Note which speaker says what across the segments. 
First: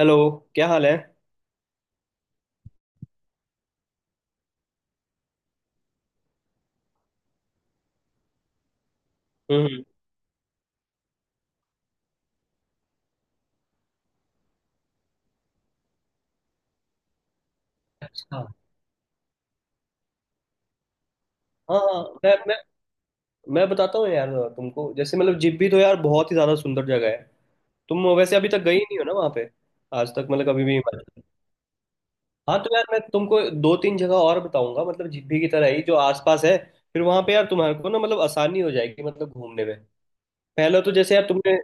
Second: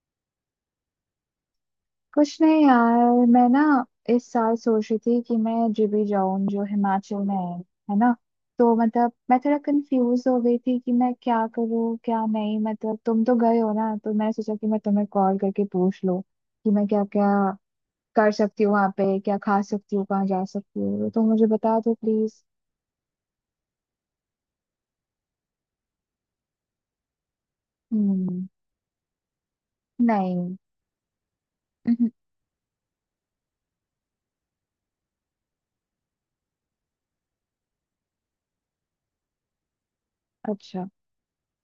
Speaker 1: Hello. क्या हाल है।
Speaker 2: कुछ नहीं यार, मैं ना इस साल सोच रही थी कि मैं जीबी जाऊं जो हिमाचल में है। है ना? तो मतलब मैं थोड़ा
Speaker 1: हम्म हम्म।
Speaker 2: कंफ्यूज हो गई थी कि मैं क्या करूं क्या नहीं। मतलब तुम तो गए हो ना, तो मैंने सोचा कि मैं तुम्हें कॉल करके पूछ लूं कि मैं क्या क्या कर
Speaker 1: अच्छा।
Speaker 2: सकती हूँ, वहां पे क्या खा सकती हूँ, कहाँ जा सकती हूँ। तो मुझे
Speaker 1: हाँ
Speaker 2: बता दो
Speaker 1: हाँ, मैं
Speaker 2: प्लीज।
Speaker 1: मैं मैं बताता हूँ यार। तुमको जैसे मतलब जिब्बी तो यार बहुत ही ज्यादा सुंदर जगह है। तुम वैसे
Speaker 2: हम्म।
Speaker 1: अभी तक गई नहीं हो ना वहाँ पे, आज तक मतलब
Speaker 2: नहीं।
Speaker 1: कभी भी। हाँ तो यार मैं तुमको दो तीन जगह और बताऊंगा, मतलब जिब्बी की तरह ही जो आसपास है। फिर वहाँ पे यार तुम्हारे को ना मतलब आसानी हो जाएगी मतलब घूमने में। पहला
Speaker 2: अच्छा।
Speaker 1: तो जैसे यार तुमने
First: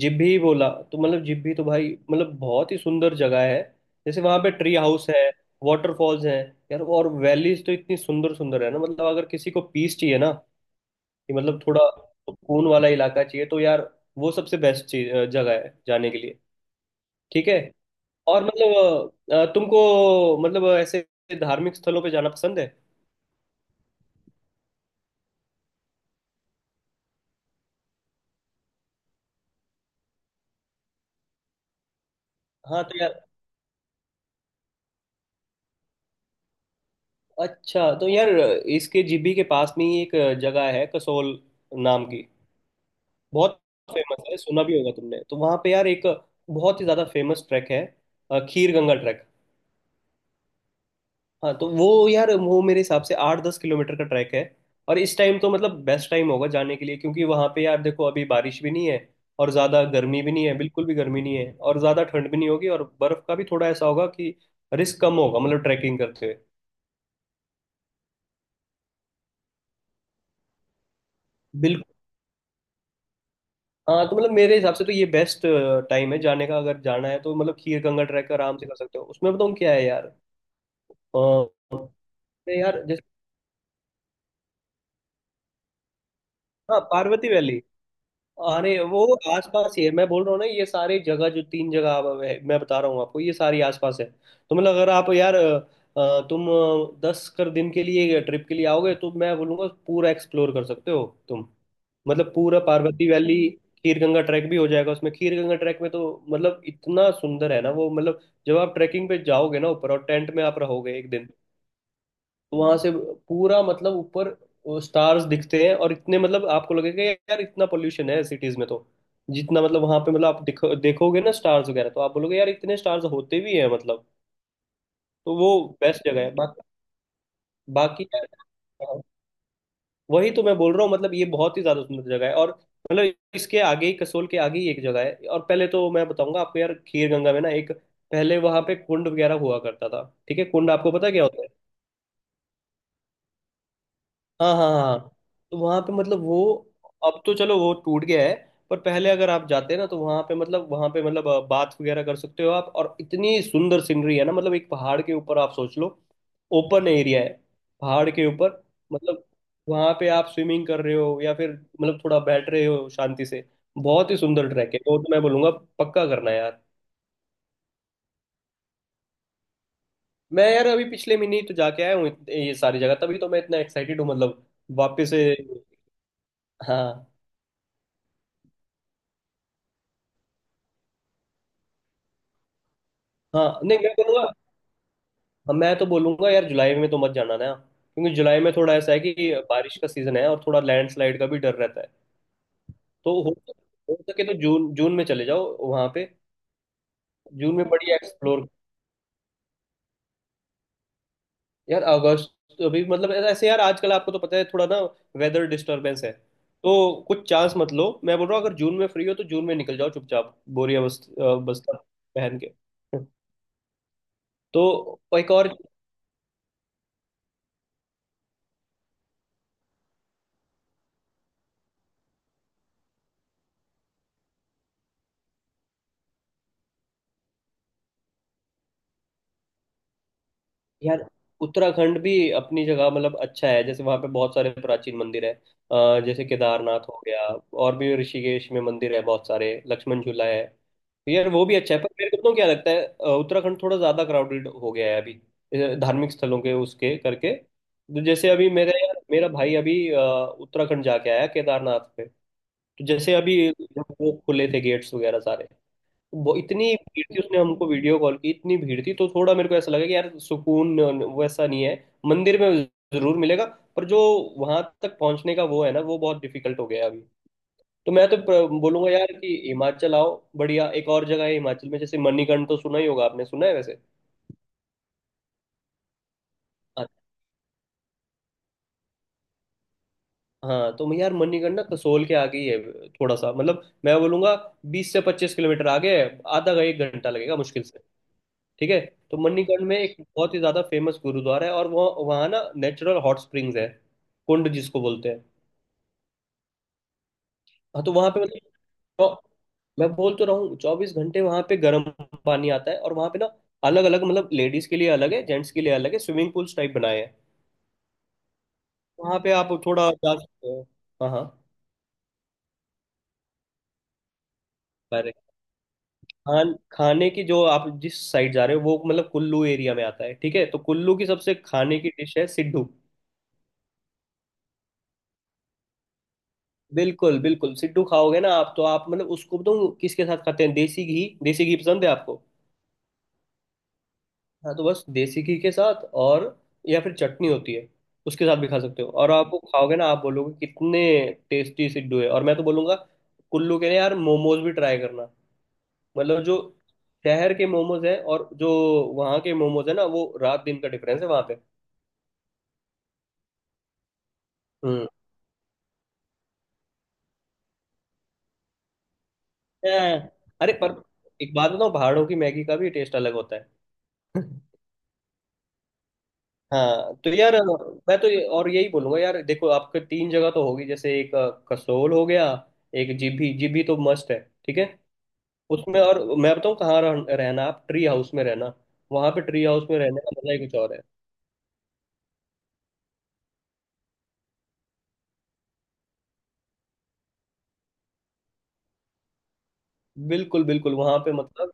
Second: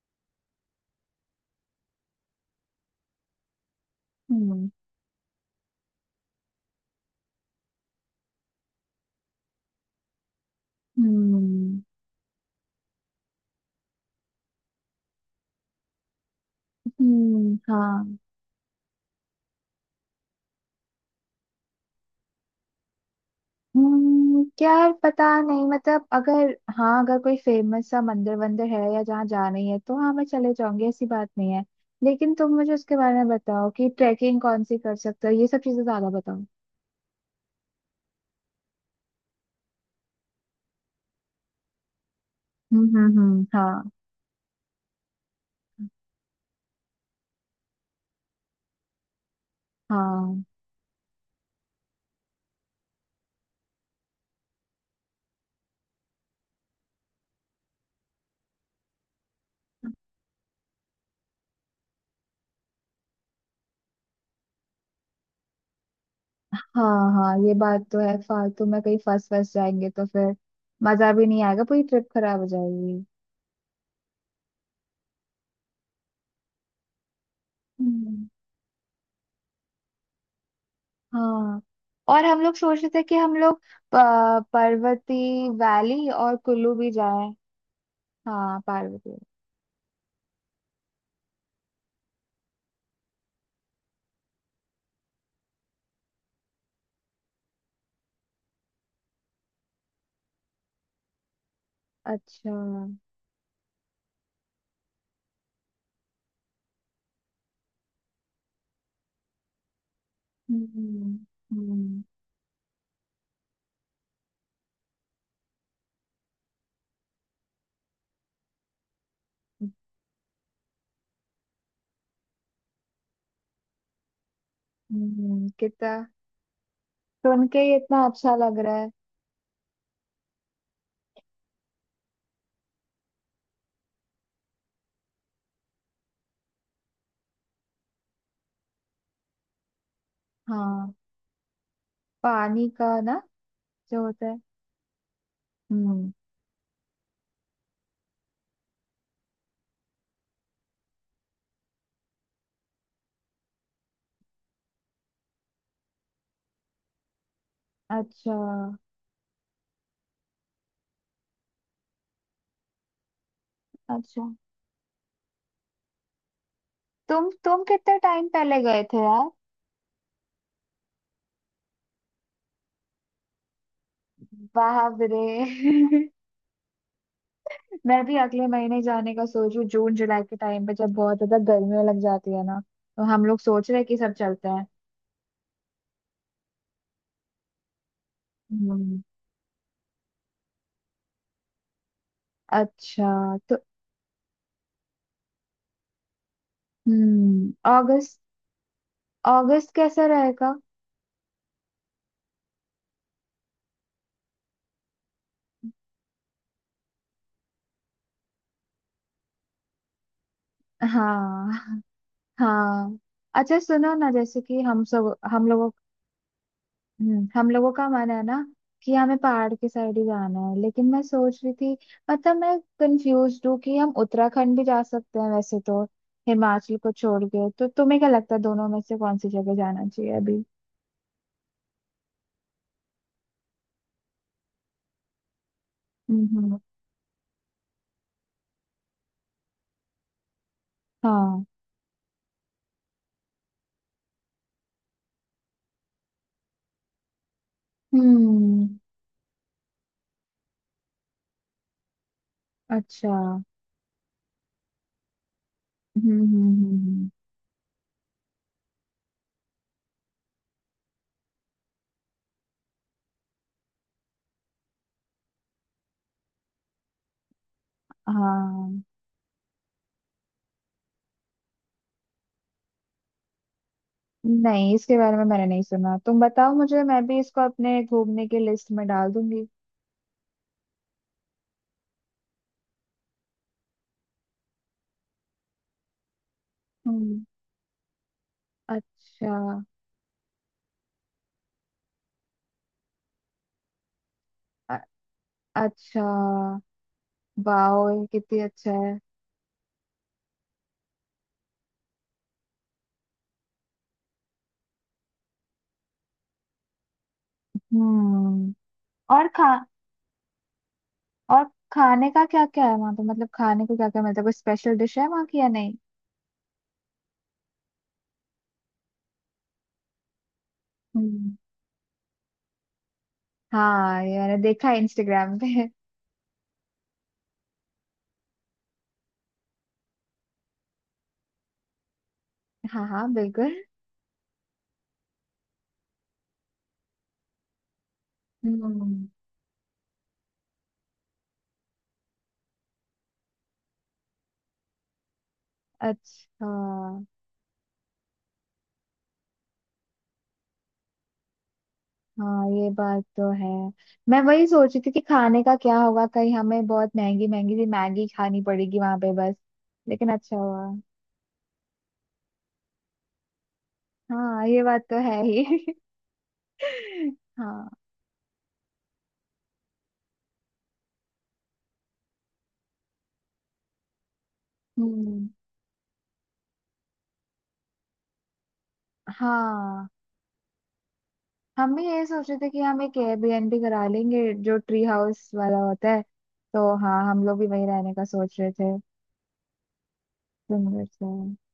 Speaker 1: जिब्भी ही बोला, तो मतलब जिब्भी तो भाई मतलब बहुत ही सुंदर जगह है। जैसे वहां पे
Speaker 2: हम्म
Speaker 1: ट्री हाउस है, वाटरफॉल्स है यार, और वैलीज तो इतनी सुंदर सुंदर है ना। मतलब अगर किसी को पीस चाहिए ना, कि मतलब थोड़ा
Speaker 2: हम्म
Speaker 1: सुकून वाला इलाका चाहिए तो यार वो सबसे बेस्ट चीज जगह है जाने के लिए। ठीक
Speaker 2: हम्म।
Speaker 1: है।
Speaker 2: हाँ।
Speaker 1: और मतलब तुमको मतलब ऐसे धार्मिक स्थलों पे जाना पसंद है।
Speaker 2: यार पता नहीं, मतलब अगर। हाँ अगर कोई फेमस सा मंदिर वंदिर है या जहाँ जाना ही है तो हाँ मैं चले जाऊंगी, ऐसी बात नहीं है। लेकिन तुम मुझे
Speaker 1: हाँ
Speaker 2: उसके
Speaker 1: तो
Speaker 2: बारे
Speaker 1: यार,
Speaker 2: में बताओ कि ट्रैकिंग कौन सी कर सकते हो, ये सब चीजें ज्यादा बताओ।
Speaker 1: अच्छा तो यार, इसके जिब्भी के पास में ही एक जगह है कसोल नाम की। बहुत
Speaker 2: हाँ।
Speaker 1: फेमस है, सुना भी होगा तुमने। तो वहाँ पे यार एक बहुत ही ज़्यादा फेमस ट्रैक है, खीर गंगा ट्रैक।
Speaker 2: हाँ
Speaker 1: हाँ तो वो यार वो मेरे हिसाब से 8-10 किलोमीटर का ट्रैक है। और इस टाइम तो मतलब बेस्ट टाइम होगा जाने के लिए, क्योंकि वहाँ पे यार देखो अभी बारिश भी नहीं है, और ज़्यादा गर्मी भी नहीं है, बिल्कुल भी गर्मी नहीं है, और ज़्यादा ठंड भी नहीं होगी, और बर्फ़ का भी थोड़ा ऐसा होगा कि रिस्क कम होगा मतलब ट्रैकिंग करते हुए।
Speaker 2: हाँ हाँ, ये बात तो है। फालतू में कहीं फंस फंस जाएंगे तो फिर मजा भी नहीं आएगा, पूरी
Speaker 1: बिल्कुल।
Speaker 2: ट्रिप खराब हो जाएगी।
Speaker 1: हाँ तो मतलब मेरे हिसाब से तो ये बेस्ट टाइम है जाने का। अगर जाना है तो मतलब खीर गंगा
Speaker 2: हम्म।
Speaker 1: ट्रैक आराम से कर सकते हो। उसमें बताऊँ क्या है यार।
Speaker 2: हाँ। और हम लोग
Speaker 1: नहीं
Speaker 2: सोच
Speaker 1: यार,
Speaker 2: रहे थे
Speaker 1: जैसे,
Speaker 2: कि हम लोग पर्वती वैली और कुल्लू
Speaker 1: हाँ
Speaker 2: भी
Speaker 1: पार्वती
Speaker 2: जाएं।
Speaker 1: वैली।
Speaker 2: हाँ
Speaker 1: अरे वो
Speaker 2: पार्वती।
Speaker 1: आसपास ही है, मैं बोल रहा हूँ ना। ये सारी जगह जो तीन जगह है, मैं बता रहा हूँ आपको ये सारी आसपास है। तो मतलब अगर आप यार तुम दस कर दिन के लिए ट्रिप के लिए आओगे, तो मैं बोलूँगा पूरा एक्सप्लोर कर सकते हो तुम। मतलब
Speaker 2: अच्छा।
Speaker 1: पूरा पार्वती वैली, खीर गंगा ट्रैक भी हो जाएगा उसमें। खीर गंगा ट्रैक में तो मतलब इतना सुंदर है ना वो। मतलब जब आप ट्रैकिंग पे जाओगे ना ऊपर, और टेंट में आप रहोगे एक दिन,
Speaker 2: हम्म
Speaker 1: वहां से पूरा मतलब ऊपर स्टार्स दिखते हैं, और इतने मतलब आपको लगेगा यार इतना पोल्यूशन है सिटीज में तो जितना मतलब वहां पे मतलब आप देखोगे ना स्टार्स वगैरह, तो आप बोलोगे यार इतने स्टार्स होते भी हैं मतलब। तो वो
Speaker 2: कितना।
Speaker 1: बेस्ट जगह है बाकी।
Speaker 2: सुन के ही इतना
Speaker 1: बाकी यार,
Speaker 2: अच्छा लग रहा है।
Speaker 1: हाँ, वही तो मैं बोल रहा हूँ मतलब ये बहुत ही ज्यादा सुंदर जगह है। और मतलब इसके आगे ही, कसोल के आगे ही एक जगह है। और पहले तो मैं बताऊंगा आपको यार खीर गंगा में ना, एक, पहले वहां पे कुंड वगैरह हुआ करता था। ठीक है, कुंड आपको
Speaker 2: हाँ,
Speaker 1: पता है क्या होता है।
Speaker 2: पानी का ना जो होता है।
Speaker 1: हाँ हाँ हाँ हाँ। तो वहाँ पे
Speaker 2: हम्म।
Speaker 1: मतलब वो, अब तो चलो वो टूट गया है। पर पहले अगर आप जाते हैं ना, तो वहाँ पे मतलब बात वगैरह कर सकते हो आप। और इतनी सुंदर सीनरी है ना मतलब, एक पहाड़ के ऊपर आप सोच लो, ओपन एरिया है पहाड़ के
Speaker 2: अच्छा।
Speaker 1: ऊपर। मतलब वहाँ पे आप स्विमिंग कर रहे हो या फिर मतलब थोड़ा बैठ रहे हो शांति से। बहुत ही
Speaker 2: अच्छा
Speaker 1: सुंदर ट्रैक है वो, तो मैं बोलूँगा पक्का करना यार।
Speaker 2: तुम कितने टाइम पहले गए थे यार?
Speaker 1: मैं यार अभी पिछले महीने ही तो जाके आया हूँ ये सारी जगह, तभी तो मैं इतना एक्साइटेड हूँ मतलब
Speaker 2: बाप
Speaker 1: वापस
Speaker 2: रे।
Speaker 1: से। हाँ।
Speaker 2: मैं भी अगले महीने जाने का सोच रही हूँ, जून जुलाई के टाइम पे जब बहुत ज्यादा गर्मी लग जाती है ना। तो हम लोग
Speaker 1: हाँ,
Speaker 2: सोच रहे
Speaker 1: नहीं
Speaker 2: हैं
Speaker 1: मैं
Speaker 2: कि सब
Speaker 1: बोलूँगा,
Speaker 2: चलते हैं।
Speaker 1: हाँ, मैं तो बोलूंगा यार जुलाई में तो मत जाना ना, क्योंकि जुलाई में थोड़ा ऐसा है
Speaker 2: हम्म।
Speaker 1: कि बारिश का सीजन है और थोड़ा लैंडस्लाइड का भी डर रहता है। तो
Speaker 2: अच्छा तो।
Speaker 1: हो सके तो जून, जून में चले जाओ वहां पे। जून में बढ़िया
Speaker 2: अगस्त।
Speaker 1: एक्सप्लोर।
Speaker 2: अगस्त कैसा रहेगा?
Speaker 1: यार अगस्त अभी मतलब ऐसे यार आजकल आपको तो पता है थोड़ा ना, वेदर डिस्टरबेंस है, तो कुछ चांस मत लो मैं बोल रहा हूँ। अगर जून में फ्री हो तो जून में निकल जाओ चुपचाप, बस्ता
Speaker 2: हाँ।
Speaker 1: पहन के।
Speaker 2: हाँ। अच्छा सुनो ना, जैसे कि
Speaker 1: तो एक
Speaker 2: हम
Speaker 1: और
Speaker 2: लोगों। हम लोगों का मन है ना कि हमें पहाड़ के साइड ही जाना है, लेकिन मैं सोच रही थी। मतलब मैं कंफ्यूज हूँ कि हम उत्तराखंड भी जा सकते हैं वैसे तो, हिमाचल को छोड़ के। तो तुम्हें क्या लगता है दोनों में से कौन सी जगह जाना चाहिए अभी?
Speaker 1: यार। उत्तराखंड भी अपनी जगह मतलब अच्छा है, जैसे वहाँ पे बहुत सारे प्राचीन मंदिर है, जैसे
Speaker 2: हम्म।
Speaker 1: केदारनाथ हो गया, और भी ऋषिकेश में मंदिर है बहुत सारे, लक्ष्मण झूला है। तो यार वो
Speaker 2: हाँ।
Speaker 1: भी अच्छा है, पर मेरे को पता है क्या लगता है, उत्तराखंड थोड़ा ज्यादा क्राउडेड हो गया है अभी, धार्मिक स्थलों के उसके करके। तो जैसे अभी
Speaker 2: हम्म।
Speaker 1: मेरे, मेरा भाई अभी उत्तराखंड जाके आया केदारनाथ पे। तो
Speaker 2: अच्छा।
Speaker 1: जैसे अभी जब वो खुले थे गेट्स वगैरह सारे,
Speaker 2: हम्म
Speaker 1: वो
Speaker 2: हम्म,
Speaker 1: इतनी भीड़
Speaker 2: हम्म,
Speaker 1: थी, उसने हमको वीडियो कॉल की, इतनी भीड़ थी। तो थोड़ा मेरे को ऐसा लगा कि यार सुकून वैसा नहीं है। मंदिर में जरूर मिलेगा पर जो वहां तक पहुंचने का वो है ना, वो बहुत डिफिकल्ट हो गया है अभी। तो मैं तो
Speaker 2: हाँ।
Speaker 1: बोलूंगा यार कि हिमाचल आओ, बढ़िया। एक और जगह है हिमाचल में जैसे, मणिकर्ण तो सुना ही होगा आपने, सुना है वैसे।
Speaker 2: नहीं, इसके बारे में मैंने नहीं सुना। तुम बताओ मुझे,
Speaker 1: हाँ,
Speaker 2: मैं भी इसको अपने घूमने की लिस्ट में डाल दूंगी।
Speaker 1: हाँ, तो मैं यार मणिकर्ण ना कसोल के आगे ही है थोड़ा सा, मतलब मैं बोलूंगा 20 से 25 किलोमीटर आगे है। आधा का एक घंटा
Speaker 2: हम्म,
Speaker 1: लगेगा मुश्किल से। ठीक है। तो
Speaker 2: अच्छा।
Speaker 1: मणिकर्ण में एक बहुत ही ज्यादा फेमस गुरुद्वारा है, और वह वहाँ ना नेचुरल हॉट स्प्रिंग्स है, कुंड जिसको
Speaker 2: अ-
Speaker 1: बोलते हैं।
Speaker 2: अच्छा।
Speaker 1: हाँ
Speaker 2: वाओ,
Speaker 1: तो
Speaker 2: ये
Speaker 1: वहाँ पे
Speaker 2: कितनी
Speaker 1: मतलब
Speaker 2: अच्छा है।
Speaker 1: चौ- मैं बोल तो रहा हूँ 24 घंटे वहाँ पे गर्म पानी आता है। और वहाँ पे ना अलग अलग मतलब, लेडीज के लिए अलग है, जेंट्स के लिए अलग है, स्विमिंग पूल्स टाइप बनाए हैं।
Speaker 2: हम्म।
Speaker 1: वहाँ
Speaker 2: और
Speaker 1: पे आप
Speaker 2: खा।
Speaker 1: थोड़ा जा सकते हो। हाँ हाँ।
Speaker 2: और खाने का क्या क्या है वहां पे, मतलब खाने को क्या क्या मिलता है? कोई स्पेशल डिश है
Speaker 1: अरे
Speaker 2: वहां की या नहीं?
Speaker 1: खाने की जो आप जिस साइड जा रहे हो वो मतलब कुल्लू एरिया में आता है, ठीक है। तो कुल्लू की सबसे
Speaker 2: हम्म।
Speaker 1: खाने की डिश है सिड्डू।
Speaker 2: हाँ ये मैंने देखा है इंस्टाग्राम पे।
Speaker 1: बिल्कुल बिल्कुल, सिड्डू खाओगे ना आप, तो आप मतलब, उसको बताऊं किसके साथ खाते हैं, देसी घी, देसी घी पसंद है आपको।
Speaker 2: हाँ हाँ बिल्कुल।
Speaker 1: हाँ तो बस देसी घी के साथ, और या फिर चटनी होती है उसके साथ भी खा सकते हो।
Speaker 2: हम्म।
Speaker 1: और आप वो खाओगे ना आप बोलोगे कितने टेस्टी सिड्डू है। और मैं तो बोलूंगा कुल्लू के ना यार मोमोज भी ट्राई करना। मतलब जो
Speaker 2: अच्छा।
Speaker 1: शहर के मोमोज है और जो वहाँ के मोमोज है ना, वो रात दिन का डिफरेंस है वहाँ पे।
Speaker 2: हाँ ये बात तो है। मैं वही सोच रही
Speaker 1: हम्म
Speaker 2: थी कि खाने का क्या होगा, कहीं हमें बहुत महंगी महंगी सी मैगी खानी पड़ेगी वहां पे बस।
Speaker 1: हैं।
Speaker 2: लेकिन अच्छा
Speaker 1: अरे
Speaker 2: हुआ।
Speaker 1: पर एक बात बताऊँ, पहाड़ों की मैगी का भी टेस्ट अलग होता है।
Speaker 2: हाँ ये बात तो है ही।
Speaker 1: हाँ तो यार
Speaker 2: हाँ।
Speaker 1: मैं तो और यही बोलूंगा यार, देखो आपके तीन जगह तो होगी, जैसे एक कसोल हो गया, एक जीभी, जीभी तो मस्ट है। ठीक है
Speaker 2: हम्म।
Speaker 1: उसमें। और मैं बताऊँ कहाँ रहना, आप ट्री हाउस में रहना। वहां पे ट्री हाउस में
Speaker 2: हाँ
Speaker 1: रहने का मजा ही कुछ और है।
Speaker 2: हम भी यही सोच रहे थे कि हम एक एयरबीएनबी करा लेंगे जो ट्री हाउस वाला होता है। तो हाँ हम लोग भी वही रहने का सोच रहे थे।
Speaker 1: बिल्कुल बिल्कुल।
Speaker 2: सिमिलर
Speaker 1: वहां
Speaker 2: से।
Speaker 1: पे मतलब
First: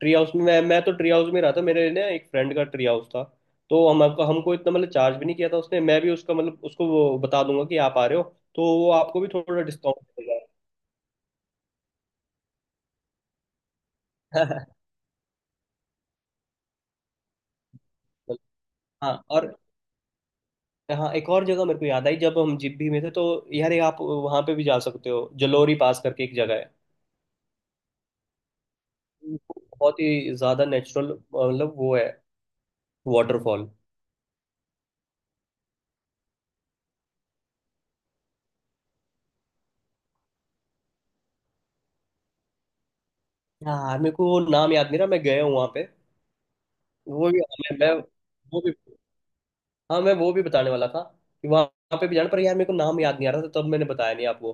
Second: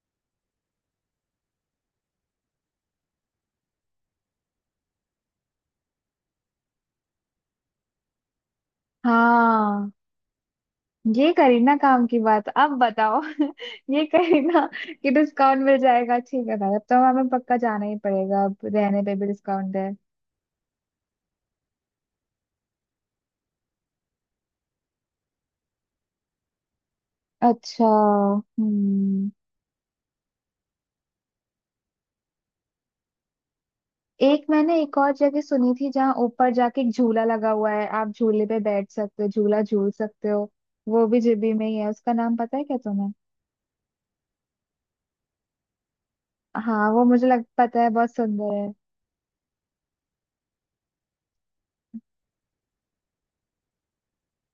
Speaker 1: ट्री हाउस में, मैं तो ट्री हाउस में रहा था। मेरे ना एक फ्रेंड का ट्री हाउस था, तो हम हमको हमको इतना मतलब चार्ज भी नहीं किया था उसने। मैं भी उसका मतलब उसको वो बता दूंगा कि आप आ रहे हो, तो वो आपको भी थोड़ा
Speaker 2: हाँ
Speaker 1: डिस्काउंट देगा।
Speaker 2: ये करी ना काम की बात अब बताओ। ये करी ना कि डिस्काउंट मिल जाएगा। ठीक है भाई, अब तो हमें पक्का जाना ही पड़ेगा, अब रहने पे
Speaker 1: हाँ।
Speaker 2: भी
Speaker 1: और
Speaker 2: डिस्काउंट है।
Speaker 1: हाँ एक और जगह मेरे को याद आई जब हम जिब्भी में थे तो, यार ये आप वहाँ पे भी जा सकते हो, जलोरी पास करके एक जगह है,
Speaker 2: अच्छा। हम्म।
Speaker 1: बहुत ही ज्यादा नेचुरल, मतलब वो है वाटरफॉल।
Speaker 2: एक मैंने एक और जगह सुनी थी जहाँ ऊपर जाके एक झूला लगा हुआ है, आप झूले पे बैठ सकते हो, झूला झूल सकते हो। वो भी जीबी में ही है, उसका नाम पता है क्या तुम्हें?
Speaker 1: हाँ मेरे को वो नाम याद नहीं रहा, मैं गया हूँ वहाँ पे
Speaker 2: हाँ वो मुझे
Speaker 1: वो भी।
Speaker 2: लग
Speaker 1: मैं,
Speaker 2: पता है
Speaker 1: मैं
Speaker 2: बहुत सुंदर
Speaker 1: वो
Speaker 2: है।
Speaker 1: भी, हाँ मैं वो भी बताने वाला था कि वहां पे भी जाना, पर यार मेरे को नाम याद नहीं आ रहा था तब, मैंने बताया नहीं आपको।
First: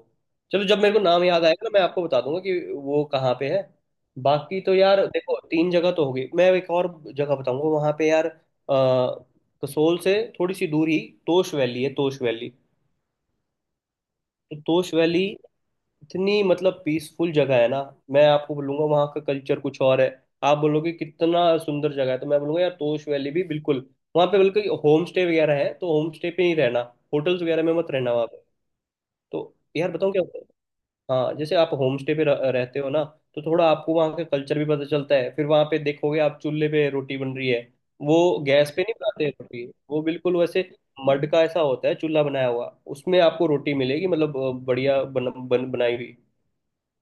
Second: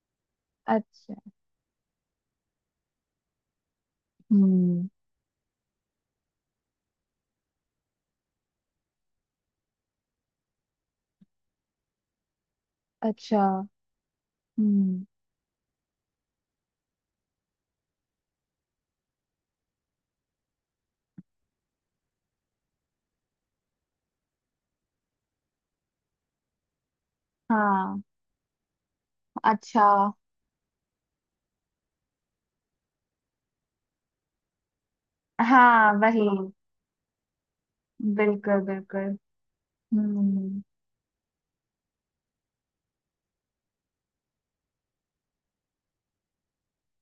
Speaker 1: चलो जब मेरे को
Speaker 2: अच्छा।
Speaker 1: नाम याद आएगा ना, मैं आपको बता दूंगा कि वो कहाँ पे है। बाकी तो
Speaker 2: हम्म।
Speaker 1: यार देखो तीन जगह तो होगी, मैं एक और जगह बताऊंगा। वहां पे यार कसोल से थोड़ी सी दूर ही तोश वैली है, तोश वैली।
Speaker 2: अच्छा।
Speaker 1: तो तोश
Speaker 2: हम्म।
Speaker 1: वैली इतनी मतलब पीसफुल जगह है ना। मैं आपको बोलूंगा वहाँ का कल्चर कुछ और है, आप बोलोगे कितना सुंदर जगह है। तो मैं बोलूंगा यार तोश वैली भी बिल्कुल। वहाँ पे बल्कि होम स्टे वगैरह है, तो होम स्टे पे ही रहना, होटल्स वगैरह में मत
Speaker 2: हाँ।
Speaker 1: रहना वहाँ पे। तो
Speaker 2: अच्छा।
Speaker 1: यार बताऊँ क्या होता है, हाँ, जैसे आप होम स्टे पे रहते हो ना, तो थोड़ा आपको वहाँ का कल्चर भी पता चलता है। फिर वहाँ पे
Speaker 2: हाँ वही।
Speaker 1: देखोगे आप चूल्हे पे रोटी बन रही है वो,
Speaker 2: बिल्कुल
Speaker 1: गैस पे नहीं
Speaker 2: बिल्कुल।
Speaker 1: बनाते रोटी वो, बिल्कुल
Speaker 2: हम्म।
Speaker 1: वैसे मड का ऐसा होता है चूल्हा बनाया हुआ, उसमें आपको रोटी मिलेगी, मतलब बढ़िया बन, बन, बनाई हुई।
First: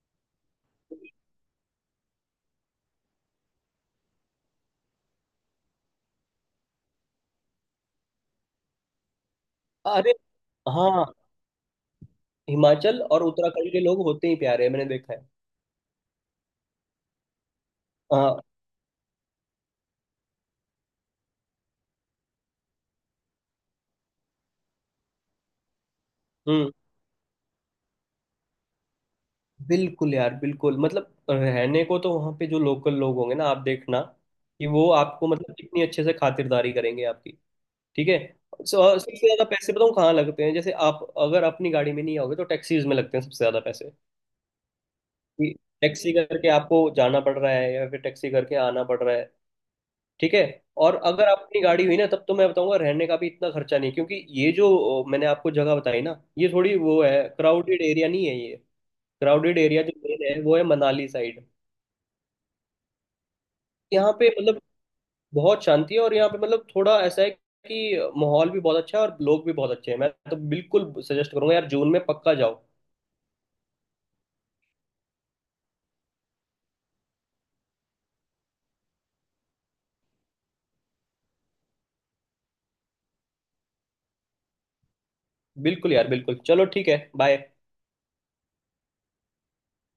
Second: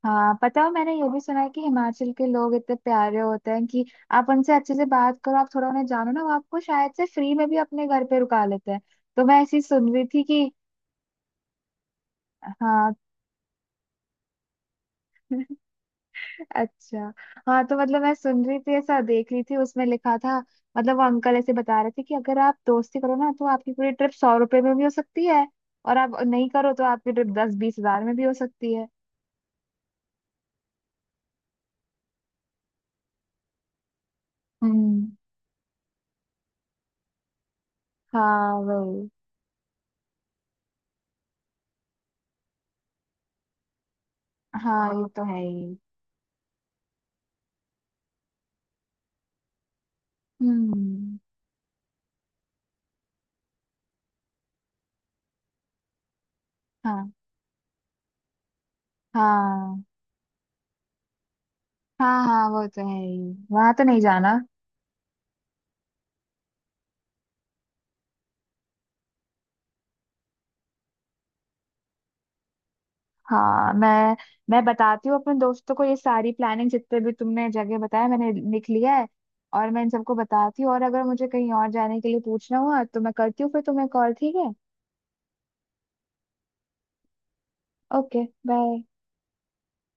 Speaker 2: हाँ पता है मैंने ये भी सुना है कि हिमाचल के लोग इतने प्यारे होते हैं कि आप उनसे अच्छे से बात करो, आप थोड़ा उन्हें जानो ना, वो आपको शायद से फ्री में भी अपने घर पे रुका लेते हैं। तो मैं ऐसी सुन रही
Speaker 1: अरे,
Speaker 2: थी कि।
Speaker 1: हाँ,
Speaker 2: हाँ।
Speaker 1: हिमाचल और उत्तराखंड के लोग होते ही प्यारे हैं, मैंने देखा है।
Speaker 2: अच्छा। हाँ तो मतलब मैं
Speaker 1: हाँ।
Speaker 2: सुन रही थी, ऐसा देख रही थी, उसमें लिखा था मतलब वो अंकल ऐसे बता रहे थे कि अगर आप दोस्ती करो ना तो आपकी पूरी ट्रिप 100 रुपए में भी हो सकती है। और आप नहीं
Speaker 1: हम्म।
Speaker 2: करो तो आपकी ट्रिप 10-20 हजार में भी हो सकती है।
Speaker 1: बिल्कुल यार बिल्कुल, मतलब रहने को तो वहाँ पे जो लोकल लोग होंगे ना, आप देखना कि वो
Speaker 2: हम्म।
Speaker 1: आपको मतलब कितनी अच्छे से खातिरदारी करेंगे आपकी। ठीक है।
Speaker 2: हाँ वही।
Speaker 1: सबसे ज्यादा पैसे बताऊँ कहाँ लगते हैं, जैसे आप अगर अपनी गाड़ी में नहीं आओगे तो टैक्सीज में लगते हैं सबसे ज्यादा पैसे।
Speaker 2: हाँ ये तो है
Speaker 1: कि
Speaker 2: ही।
Speaker 1: टैक्सी करके आपको जाना पड़ रहा है या फिर टैक्सी करके आना पड़ रहा है। ठीक है। और
Speaker 2: हम्म।
Speaker 1: अगर आप अपनी गाड़ी हुई ना, तब तो मैं बताऊंगा रहने का भी इतना खर्चा नहीं, क्योंकि ये जो मैंने आपको जगह बताई ना ये थोड़ी, वो
Speaker 2: हाँ।
Speaker 1: है क्राउडेड एरिया नहीं है ये। क्राउडेड एरिया
Speaker 2: हाँ
Speaker 1: जो मेन है वो है मनाली साइड।
Speaker 2: हाँ, हाँ वो तो है ही। वहां तो नहीं
Speaker 1: यहाँ पे
Speaker 2: जाना।
Speaker 1: मतलब बहुत शांति है, और यहाँ पे मतलब थोड़ा ऐसा है कि माहौल भी बहुत अच्छा है, और लोग भी बहुत अच्छे हैं। मैं तो बिल्कुल सजेस्ट करूंगा यार जून में पक्का जाओ।
Speaker 2: हाँ मैं। बताती हूँ अपने दोस्तों को, ये सारी प्लानिंग जितने भी तुमने जगह बताया मैंने लिख लिया है। और मैं इन सबको बताती हूँ, और अगर मुझे कहीं और जाने के लिए पूछना हुआ तो मैं करती हूँ फिर तुम्हें कॉल। ठीक है।
Speaker 1: बिल्कुल यार बिल्कुल, चलो ठीक है, बाय।
Speaker 2: Okay bye.